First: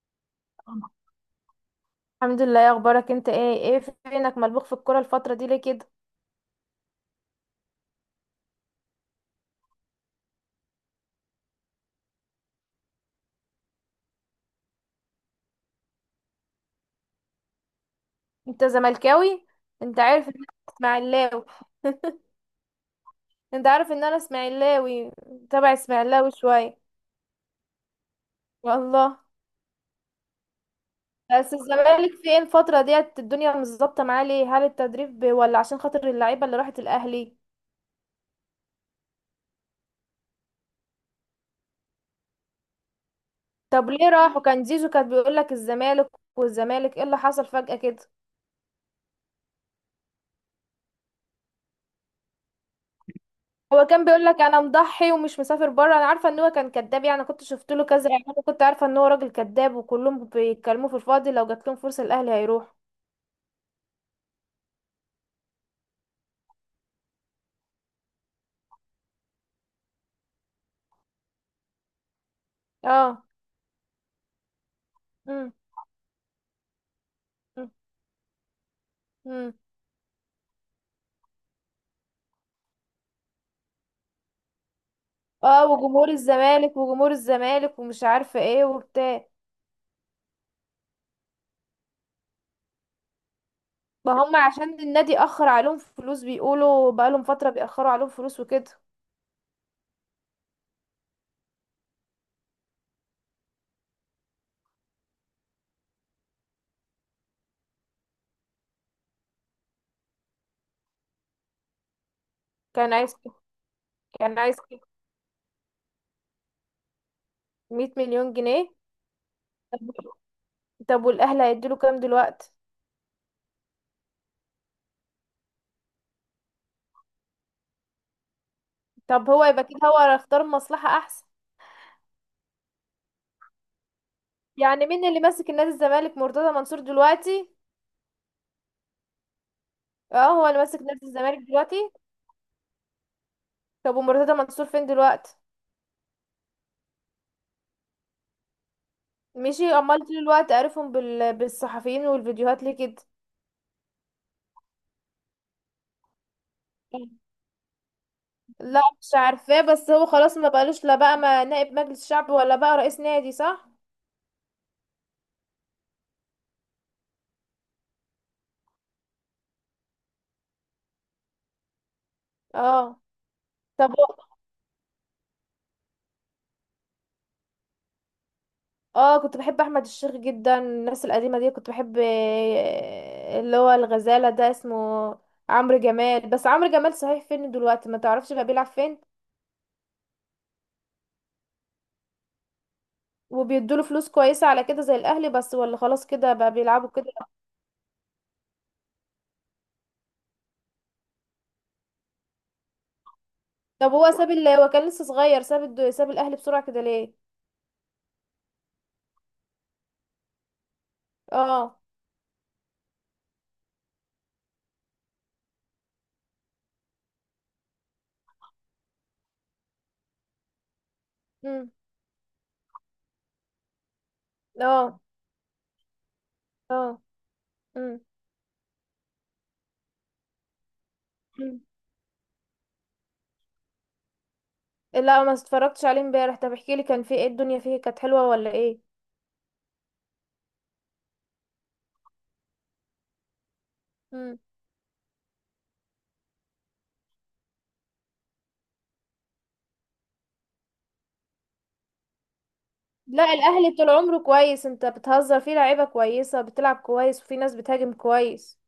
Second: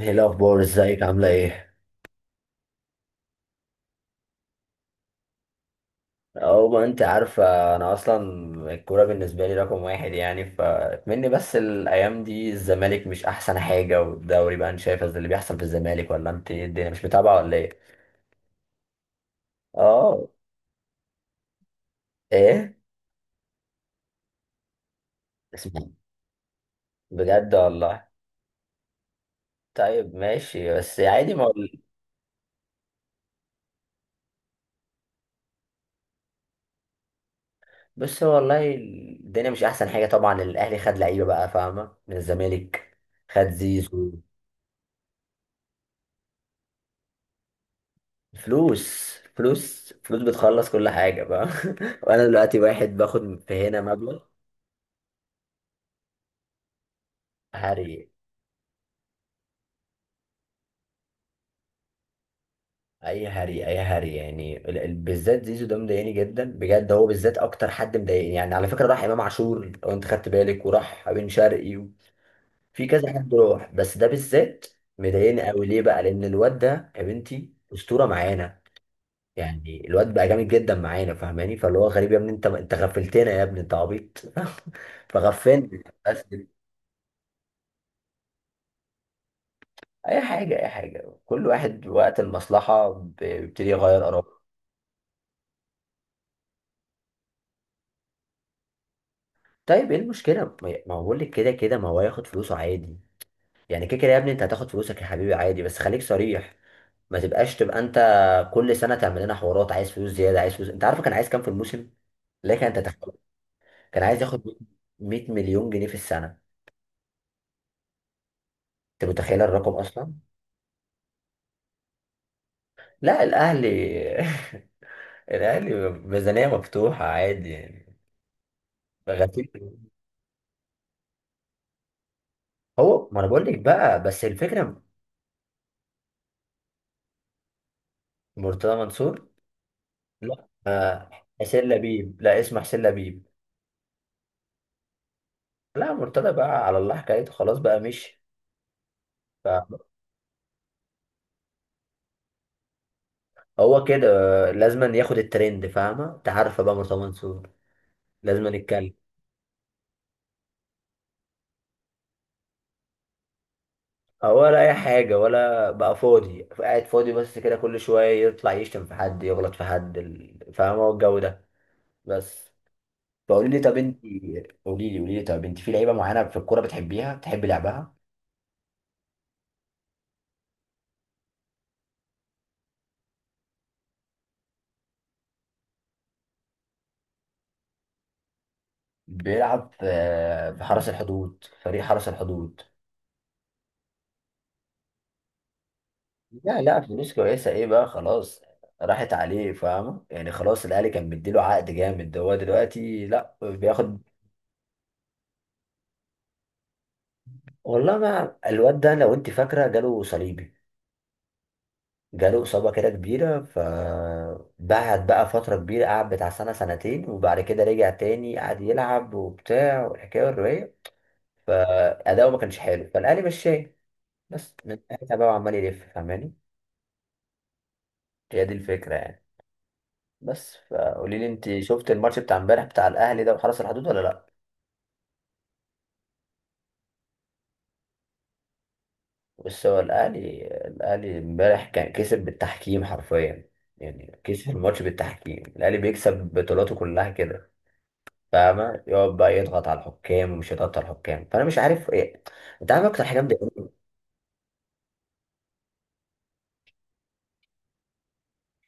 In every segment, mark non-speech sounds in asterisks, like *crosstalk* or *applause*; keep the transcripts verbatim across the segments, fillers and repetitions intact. ايه الاخبار؟ ازيك؟ عامله ايه؟ الحمد لله، يا اخبارك انت ايه ايه؟ فينك ملبوخ في الكوره الفتره دي ليه كده؟ او ما انت عارفه انا اصلا الكوره بالنسبه لي رقم واحد، يعني فاتمني. بس الايام دي الزمالك مش احسن حاجه، والدوري بقى انت شايفه اللي بيحصل في الزمالك؟ ولا انت إيه الدنيا مش متابعه ولا ايه؟ انت زملكاوي؟ انت اه. عارف ان انا اسماعيلاوي. *laughs* ايه؟ انت عارف ان انا اسماعيلاوي، تبع اسمع، اسماعيلاوي شويه. بجد والله. والله. طيب ماشي، بس عادي ما بس اقول. الزمالك فين الفتره ديت؟ الدنيا مش ظابطه معاه ليه؟ هل التدريب ب- ولا عشان خاطر اللعيبه اللي راحت الاهلي؟ بس هو والله الدنيا مش احسن حاجه. طبعا الاهلي خد لعيبه بقى فاهمه من الزمالك، خد طب ليه زيزو. راحوا؟ كان زيزو كان بيقول لك الزمالك، والزمالك ايه اللي حصل فجاه كده؟ فلوس فلوس فلوس بتخلص كل حاجة بقى. *laughs* وأنا دلوقتي واحد باخد في هنا هو كان مبلغ. بيقول لك انا مضحي ومش مسافر بره، انا عارفه ان هو كان كذاب يعني، كنت شفت له هري، كذا اعلان، كنت عارفه ان هو راجل كذاب وكلهم بيتكلموا في الفاضي، لو جات لهم فرصه الاهلي هيروح. أي هري، أي هري يعني ال- ال- بالذات زيزو ده مضايقني جدا بجد. هو بالذات أكتر حد مضايقني. يعني على فكرة راح إمام عاشور لو أنت خدت بالك، وراح بن شرقي و- في كذا اه. حد راح، بس ده بالذات مضايقني امم. أوي. ليه بقى؟ لأن الواد ده يا بنتي أسطورة معانا، امم. يعني الواد بقى جامد جدا معانا، فاهماني؟ فاللي هو غريب، يا ابني انت انت غفلتنا، يا ابني انت عبيط. *laughs* اه. فغفلنا وجمهور بس. الزمالك وجمهور الزمالك ومش عارفه ايه وبتاع. اي حاجه اي حاجه، كل واحد وقت المصلحه بيبتدي يغير ما اراءه. هم عشان النادي اخر عليهم فلوس، بيقولوا بقالهم فتره بيأخروا عليهم فلوس وكده. طيب ايه المشكله؟ ما ما هو بقول لك كده كده ما هو هياخد فلوسه عادي. يعني كده كده يا ابني انت هتاخد فلوسك يا حبيبي عادي، بس خليك صريح. ما تبقاش تبقى انت كل سنه تعمل لنا حوارات، عايز فلوس زياده، عايز فلوس. انت عارف كان عايز كام في الموسم؟ لكن انت كان تخيل، عايز كان عايز كان ياخد عايز مية مليون جنيه مليون جنيه في السنه. مية مليون جنيه. انت متخيل الرقم طب اصلا؟ طب والاهلي هيديله كام دلوقتي؟ لا الاهلي *laughs* الاهلي ميزانيه مفتوحه عادي يعني. طب هو غفير. يبقى كده هو اختار مصلحه احسن. هو ما انا بقول لك بقى، بس الفكره. يعني مين اللي ماسك نادي الزمالك؟ مرتضى منصور دلوقتي؟ مرتضى منصور. اه هو لا، اللي ماسك نادي آه، الزمالك حسين دلوقتي؟ لبيب، لا اسمه حسين لبيب. طب ومرتضى منصور فين دلوقتي؟ لا مرتضى بقى على الله حكايته، خلاص بقى مشي. مشي؟ فهو امال طول الوقت عارفهم بال... بالصحفيين والفيديوهات ليه كده؟ كده، آه، لازم ياخد الترند، فاهمة؟ انت عارفة بقى مرتضى منصور لازم لا يتكلم. مش عارفاه، بس هو خلاص ما بقالوش، لا بقى ما نائب مجلس شعب ولا بقى رئيس نادي، صح؟ آه، ولا اي حاجة، ولا بقى فاضي قاعد فاضي بس كده. كل شوية يطلع يشتم في حد، يغلط في حد ال- فاهمة الجو ده؟ بس. اه. فقولي لي طب طب انت، هو- قولي لي قولي لي طب انت في لعيبة معينة في الكورة بتحبيها بتحبي لعبها؟ اه، كنت بحب احمد الشيخ جدا، الناس القديمه دي كنت بحب، آه، اللي هو الغزاله ده اسمه عمرو جمال. بس عمرو جمال صحيح فين دلوقتي؟ ما تعرفش بقى بيلعب فين؟ بيلعب في آه، في حرس الحدود، فريق حرس الحدود. وبيدوله فلوس كويسة على كده زي الأهلي، بس ولا خلاص كده بقى لا لا بيلعبوا فلوس كده؟ كويسة ايه بقى خلاص، راحت عليه فاهمة. يعني خلاص الاهلي كان مديله عقد جامد، هو دلوقتي لا طب بياخد. هو ساب ال هو كان لسه صغير، ساب الد... ساب الأهلي بسرعة كده ليه؟ والله ما الواد ده لو انت فاكرة جاله صليبي، اه. جاله إصابة كده كبيرة، فبعد بقى فترة كبيرة قعد بتاع سنة سنتين، وبعد كده رجع تاني قعد يلعب وبتاع والحكاية والرواية، امم. فأداؤه ما كانش حلو، فالأهلي مشاه. بس من اه. ساعتها بقى عمال يلف، فاهماني؟ اه. امم. هي دي الفكرة يعني. بس فقولي لي، انت أمم. شفت الماتش بتاع امبارح بتاع الاهلي ده وحرس الحدود ولا لا؟ لا ما اتفرجتش عليه امبارح، طب احكي لي، كان فيه ايه الدنيا؟ فيه كانت حلوة ولا ايه؟ بص هو الأهلي الأهلي امبارح كان كسب بالتحكيم حرفيا. يعني امم. كسب الماتش بالتحكيم. الأهلي بيكسب بطولاته كلها كده، فاهمة؟ يقعد بقى يضغط على الحكام، ومش يضغط على الحكام، فأنا مش عارف إيه. أنت عارف أكتر حاجة لا مضايقاني؟ الأهلي طول عمره كويس، انت بتهزر فيه، لعيبة كويسة بتلعب كويس وفي ناس بتهاجم كويس.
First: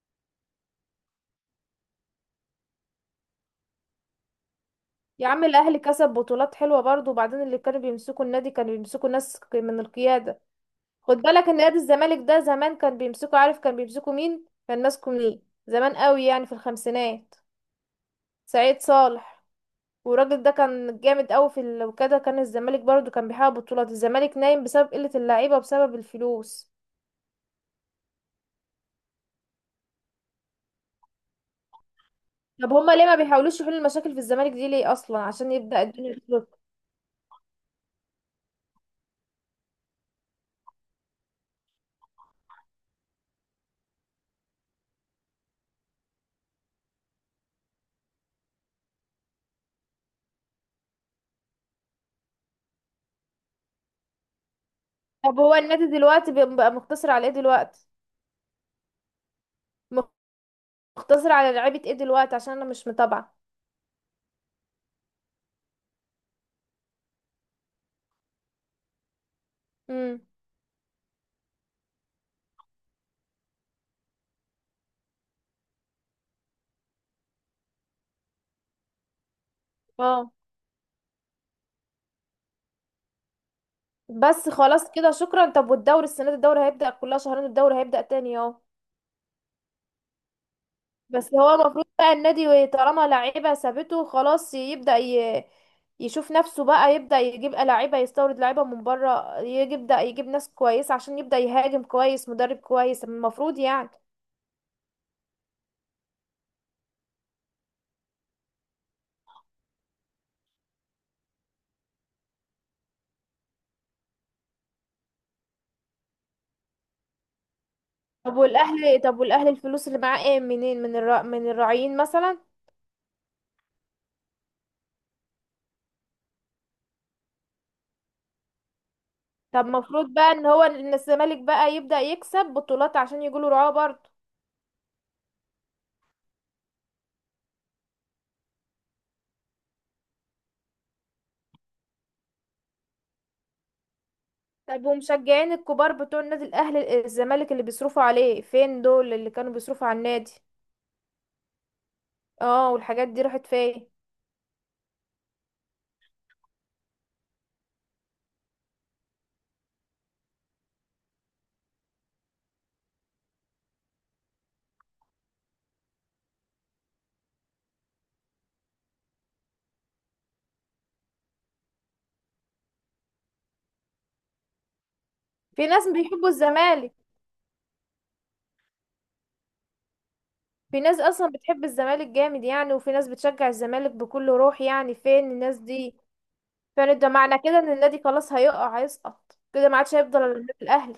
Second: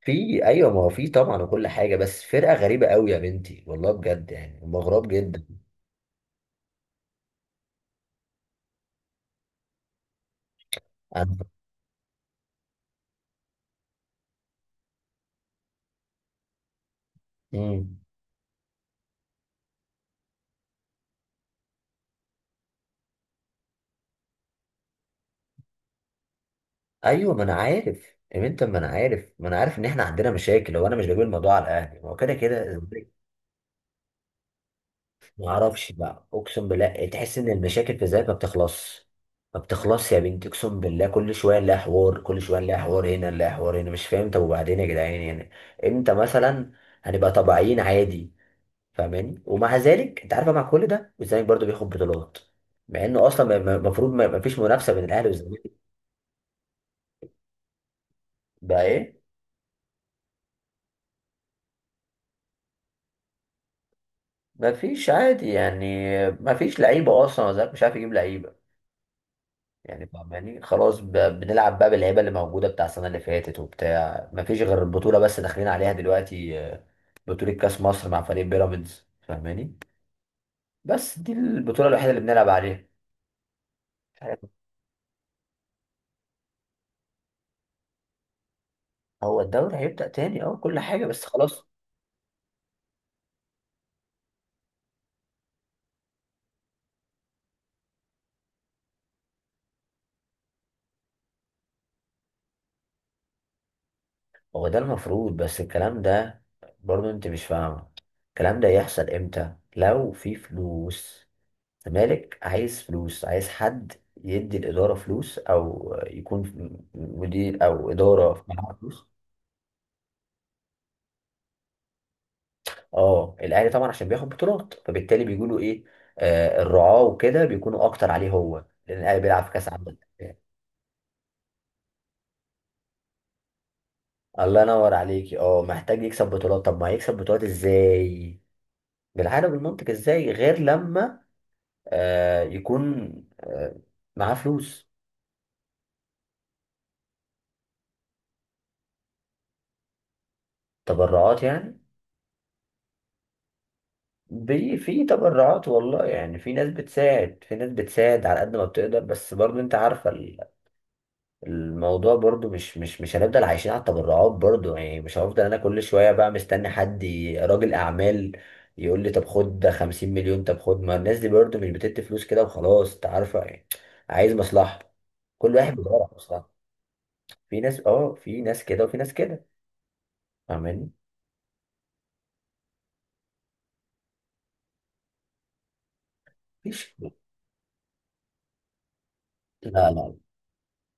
في أيوه ما هو في طبعا وكل حاجة، بس فرقة غريبة قوي يا بنتي والله بجد، يعني هم غراب يا جدا. عم الأهلي كسب بطولات حلوة برضه، وبعدين اللي كانوا بيمسكوا النادي كانوا بيمسكوا ناس من القيادة. خد أنا. بالك ان نادي الزمالك ده زمان كان بيمسكوا، عارف كان بيمسكوا مين؟ كان ماسكه مين؟ زمان قوي يعني في الخمسينات. مم. سعيد صالح. والراجل ده كان جامد قوي في ال- وكده كان الزمالك برضو كان بيحقق بطولات. الزمالك نايم بسبب قلة اللعيبة وبسبب الفلوس. أيوه ما أنا عارف يا بنت، ما أنا عارف، ما أنا عارف إن إحنا عندنا مشاكل، هو أنا مش بجيب الموضوع على الأهلي، هو كده طب كده. هما ليه ما بيحاولوش يحلوا المشاكل في الزمالك؟ دي ليه اصلا ما عشان يبدأ اعرفش الدنيا بقى، تظبط؟ اقسم بالله تحس ان المشاكل في ذات ما بتخلصش، ما بتخلصش يا بنتي. اقسم بالله كل شويه نلاقي حوار، كل شويه نلاقي حوار هنا، نلاقي حوار هنا، مش فاهم. طب وبعدين يا جدعان يعني امتى مثلا هنبقى طبيعيين عادي؟ فاهماني؟ ومع ذلك انت عارفه مع كل ده الزمالك برضو بياخد بطولات، مع انه اصلا المفروض ما ما فيش منافسه بين الاهلي طب هو والزمالك. النادي دلوقتي بي- بقى مقتصر على ايه دلوقتي؟ بقى ايه؟ مقتصر على لعيبة ايه دلوقتي؟ عشان انا مش متابعة. ما فيش عادي يعني، ما فيش لعيبه اصلا. الزمالك مش عارف يجيب لعيبه يعني، امم. فاهماني؟ خلاص ب- بنلعب بقى باللعيبه اللي موجوده بتاع السنه اللي فاتت وبتاع. ما فيش غير البطوله بس داخلين عليها دلوقتي آه، بطوله كاس مصر مع فريق بيراميدز، فاهماني؟ اه. بس دي البطوله الوحيده اللي بنلعب عليها. مش عارف، بس خلاص كده، شكرا. طب والدوري السنه دي، الدوري هيبدا كلها شهرين، الدوري هيبدا تاني اهو؟ هو الدوري هيبدا تاني اه كل حاجه، بس بس هو خلاص. المفروض بقى النادي طالما لعيبه سابته خلاص، يبدا ي... يشوف نفسه بقى، يبدا يجيب لعيبه، يستورد لعيبه من بره، يبدا يجيب ناس كويسه عشان يبدا يهاجم كويس، مدرب كويس المفروض يعني. هو ده المفروض، بس الكلام ده برضه انت مش فاهمه، الكلام ده يحصل امتى؟ لو في فلوس. الزمالك عايز فلوس، عايز حد يدي الإدارة فلوس، أو يكون مدير أو طب إدارة معاها والاهلي فلوس. طب والاهلي الفلوس اللي معاه ايه منين؟ من الر... من الراعيين مثلا؟ اه الاهلي طبعا عشان بياخد بطولات فبالتالي بيقولوا ايه؟ آه الرعاة وكده بيكونوا اكتر عليه هو، لان الاهلي بيلعب في طب كاس عالم. المفروض بقى ان هو ان الزمالك بقى يبدا يكسب بطولات عشان يجيله رعاه برضه. الله ينور عليكي. اه محتاج يكسب بطولات، طب ما هيكسب بطولات ازاي؟ بالعقل بالمنطق، ازاي غير لما آه يكون آه معاه طب فلوس؟ ومشجعين الكبار بتوع النادي الاهلي الزمالك اللي بيصرفوا عليه، فين دول اللي كانوا بيصرفوا على النادي؟ تبرعات يعني. اه والحاجات دي راحت فين؟ بي في تبرعات والله، يعني في ناس بتساعد، في ناس بتساعد على قد ما بتقدر، بس برضه انت عارفة الموضوع برضو مش مش مش هنفضل عايشين على التبرعات برضو يعني. مش هفضل انا كل شوية بقى مستني حد ي- راجل اعمال يقول لي طب خد ده 50 مليون، طب خد. ما الناس دي برضو مش بتدي فلوس كده وخلاص، انت عارفة يعني عايز مصلحة. كل في واحد ناس بيدور على بيحبوا مصلحة. الزمالك، في ناس اه، في ناس كده وفي ناس كده، في فاهماني؟ ناس اصلا بتحب الزمالك جامد يعني، وفي ناس بتشجع الزمالك بكل روح يعني، فين الناس دي؟ مفيش. فين؟ ده معنى كده ان النادي خلاص هيقع، هيسقط كده، ما لا عادش لا هيفضل الا النادي الاهلي.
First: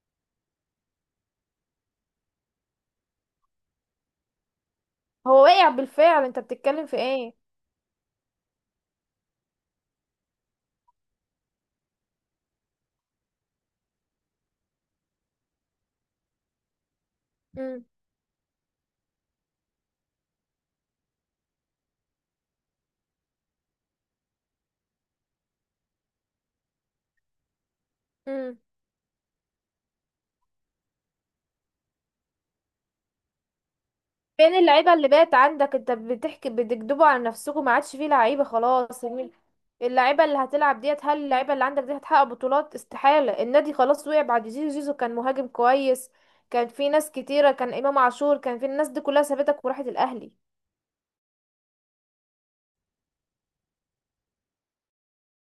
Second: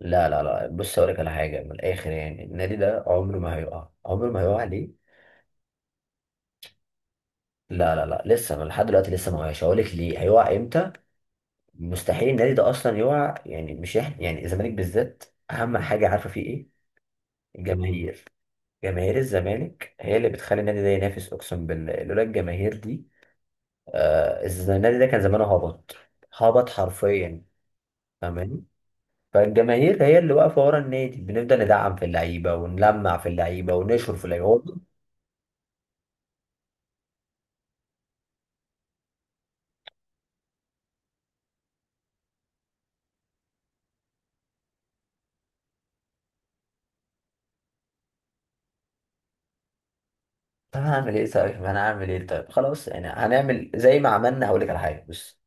لا لا لا. بص اقول لك على حاجة من الاخر يعني، النادي ده عمره ما هيقع، عمره ما هيقع. ليه؟ هو واقع بالفعل، انت بتتكلم في ايه؟ لا لا لا لسه، أنا لحد دلوقتي لسه ما وقعش. هقول لك ليه هيقع امتى. مستحيل النادي ده اصلا يقع يعني، مش احنا يعني الزمالك بالذات. اهم حاجه عارفه فيه ايه؟ امم. الجماهير. جماهير الزمالك هي اللي بتخلي النادي ده ينافس. اقسم بالله لولا الجماهير دي آه الز- النادي ده كان زمانه هبط، هبط حرفيا، إمم. فاهماني؟ فالجماهير هي اللي واقفه ورا النادي، بنفضل ندعم في اللعيبه ونلمع في اللعيبه ونشهر في اللعيبه. فين هو طب اللعيبة اللي بقت عندك؟ انت بتحكي، بتكدبوا على نفسكم، ما عادش فيه لعيبة خلاص. مين- اللعيبة اللي هتلعب ديت، هل اللعيبة اللي عندك دي هتحقق بطولات؟ استحالة. النادي خلاص وقع بعد زيزو. زيزو كان مهاجم كويس، كان في ناس كتيرة، كان إمام عاشور، كان في الناس دي كلها سابتك وراحت الأهلي. انا هعمل ايه؟ طيب انا هعمل ايه؟ طيب خلاص يعني هنعمل زي ما عملنا. هقول لك على حاجه بس،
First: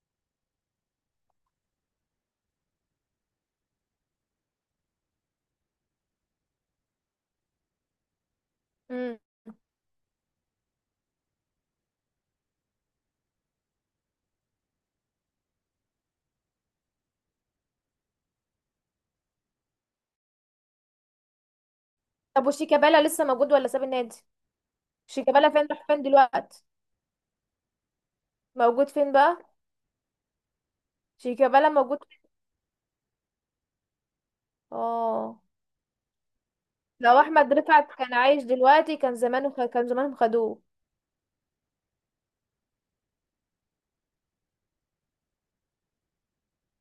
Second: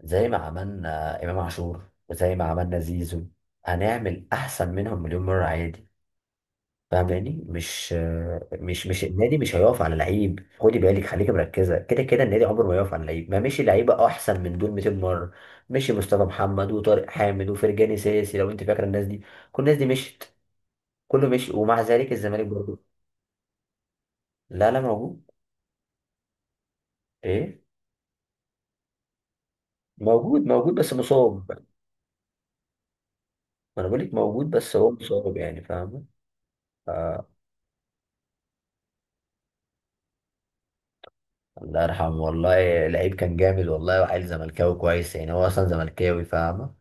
زي ما عملنا إمام عاشور وزي ما عملنا زيزو، هنعمل أحسن منهم مليون مرة عادي، فاهماني؟ مش مش مش مم. النادي مش هيقف على لعيب. خدي بالك خليكي مركزة، كده كده النادي عمره ما يقف على لعيب، ما مشي لعيبة أحسن من دول 200 مرة. مشي مصطفى محمد وطارق حامد وفرجاني ساسي، لو أنت فاكرة الناس دي، كل الناس دي مشت، كله مشي، ومع ذلك الزمالك طب برضه. وشيكابالا لسه موجود ولا ساب النادي؟ لا لا موجود. شيكابالا فين؟ راح فين دلوقتي؟ إيه؟ موجود فين بقى؟ موجود، موجود بس مصاب. شيكابالا موجود فين؟ ما أنا بقول لك موجود بس هو مصاب اه. يعني، فاهمة؟ لو احمد رفعت كان عايش دلوقتي كان زمانه، كان زمانهم خدوه. الله يرحمه والله، لعيب كان جامد والله، وعيل زملكاوي كويس يعني، هو اصلا زملكاوي فاهمه.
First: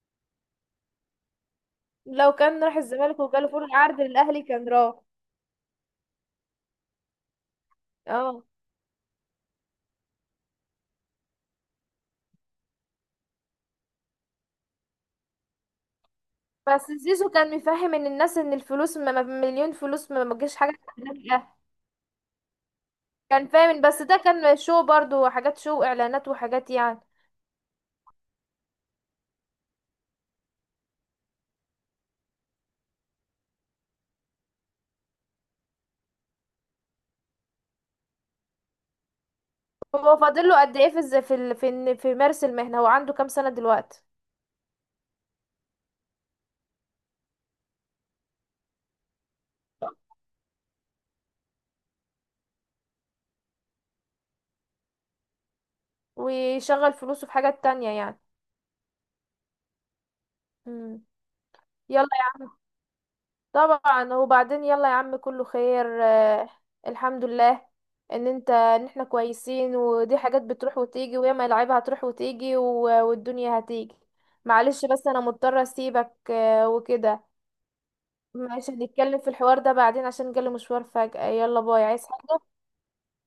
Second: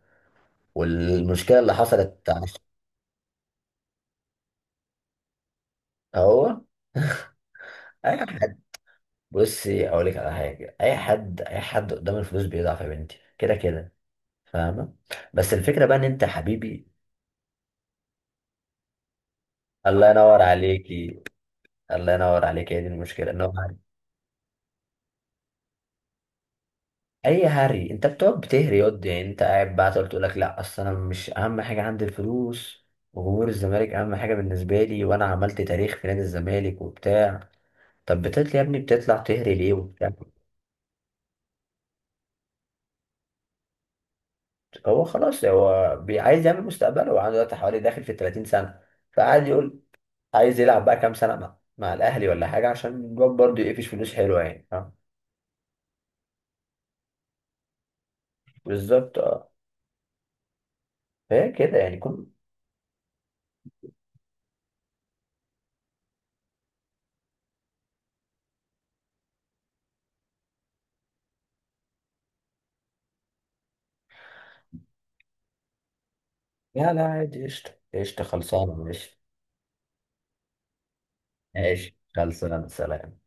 والمشكله اللي حصلت لو عش- كان راح الزمالك وجاله فرصة عرض للأهلي كان راح. هو. *laughs* اي اه. حد. بصي اقول لك على حاجه، اي حد اي حد قدام الفلوس بيضعف يا بنتي كده كده، فاهمه؟ بس الفكره بقى ان انت بس حبيبي. زيزو كان مفهم ان الناس ان الفلوس ما ما- مليون الله فلوس ما ما ينور تجيش حاجة تخليك عليكي، الأهلي. الله ينور عليكي، هي دي المشكله ان كان هو. فاهم، بس ده كان شو برضو، حاجات شو، اعلانات وحاجات يعني. اي هري، انت بتقعد بتهري ياض يعني؟ انت قاعد بقى تقعد تقول لك لا اصل انا مش اهم حاجه عندي الفلوس، وجمهور الزمالك اهم حاجه بالنسبه لي، وانا عملت تاريخ في نادي الزمالك وبتاع. طب بتطلع يا ابني بتطلع تهري ليه وبتاع؟ هو فاضل له قد ايه في الز- في ال- في إن- في مارس المهنة؟ هو عنده كام سنة دلوقتي؟ هو خلاص هو بي- عايز يعمل مستقبله، وعنده دلوقتي حوالي داخل في ثلاثين سنة سنه. فقعد يقول عايز يلعب بقى كام سنه مع, مع الاهلي ولا حاجه، عشان الواد برضه يقفش فلوس حلوه يعني، فاهم؟ ويشغل فلوسه في حاجات تانية يعني. بالظبط اه. مم. فهي كده يعني يلا. كل. طبعا، وبعدين يلا يا عم كله خير آه، الحمد لله ان انت ان احنا كويسين، ودي حاجات بتروح وتيجي، وياما العيبة هتروح وتيجي و- والدنيا هتيجي. معلش بس انا مضطرة اسيبك آه، لا لا وكده. عادي قشطه قشطه، ماشي، خلصانه هنتكلم ماشي. في الحوار ده بعدين عشان جالي مشوار فجأة. يلا باي. ماشي عايز حاجة؟ خلصانه سلام.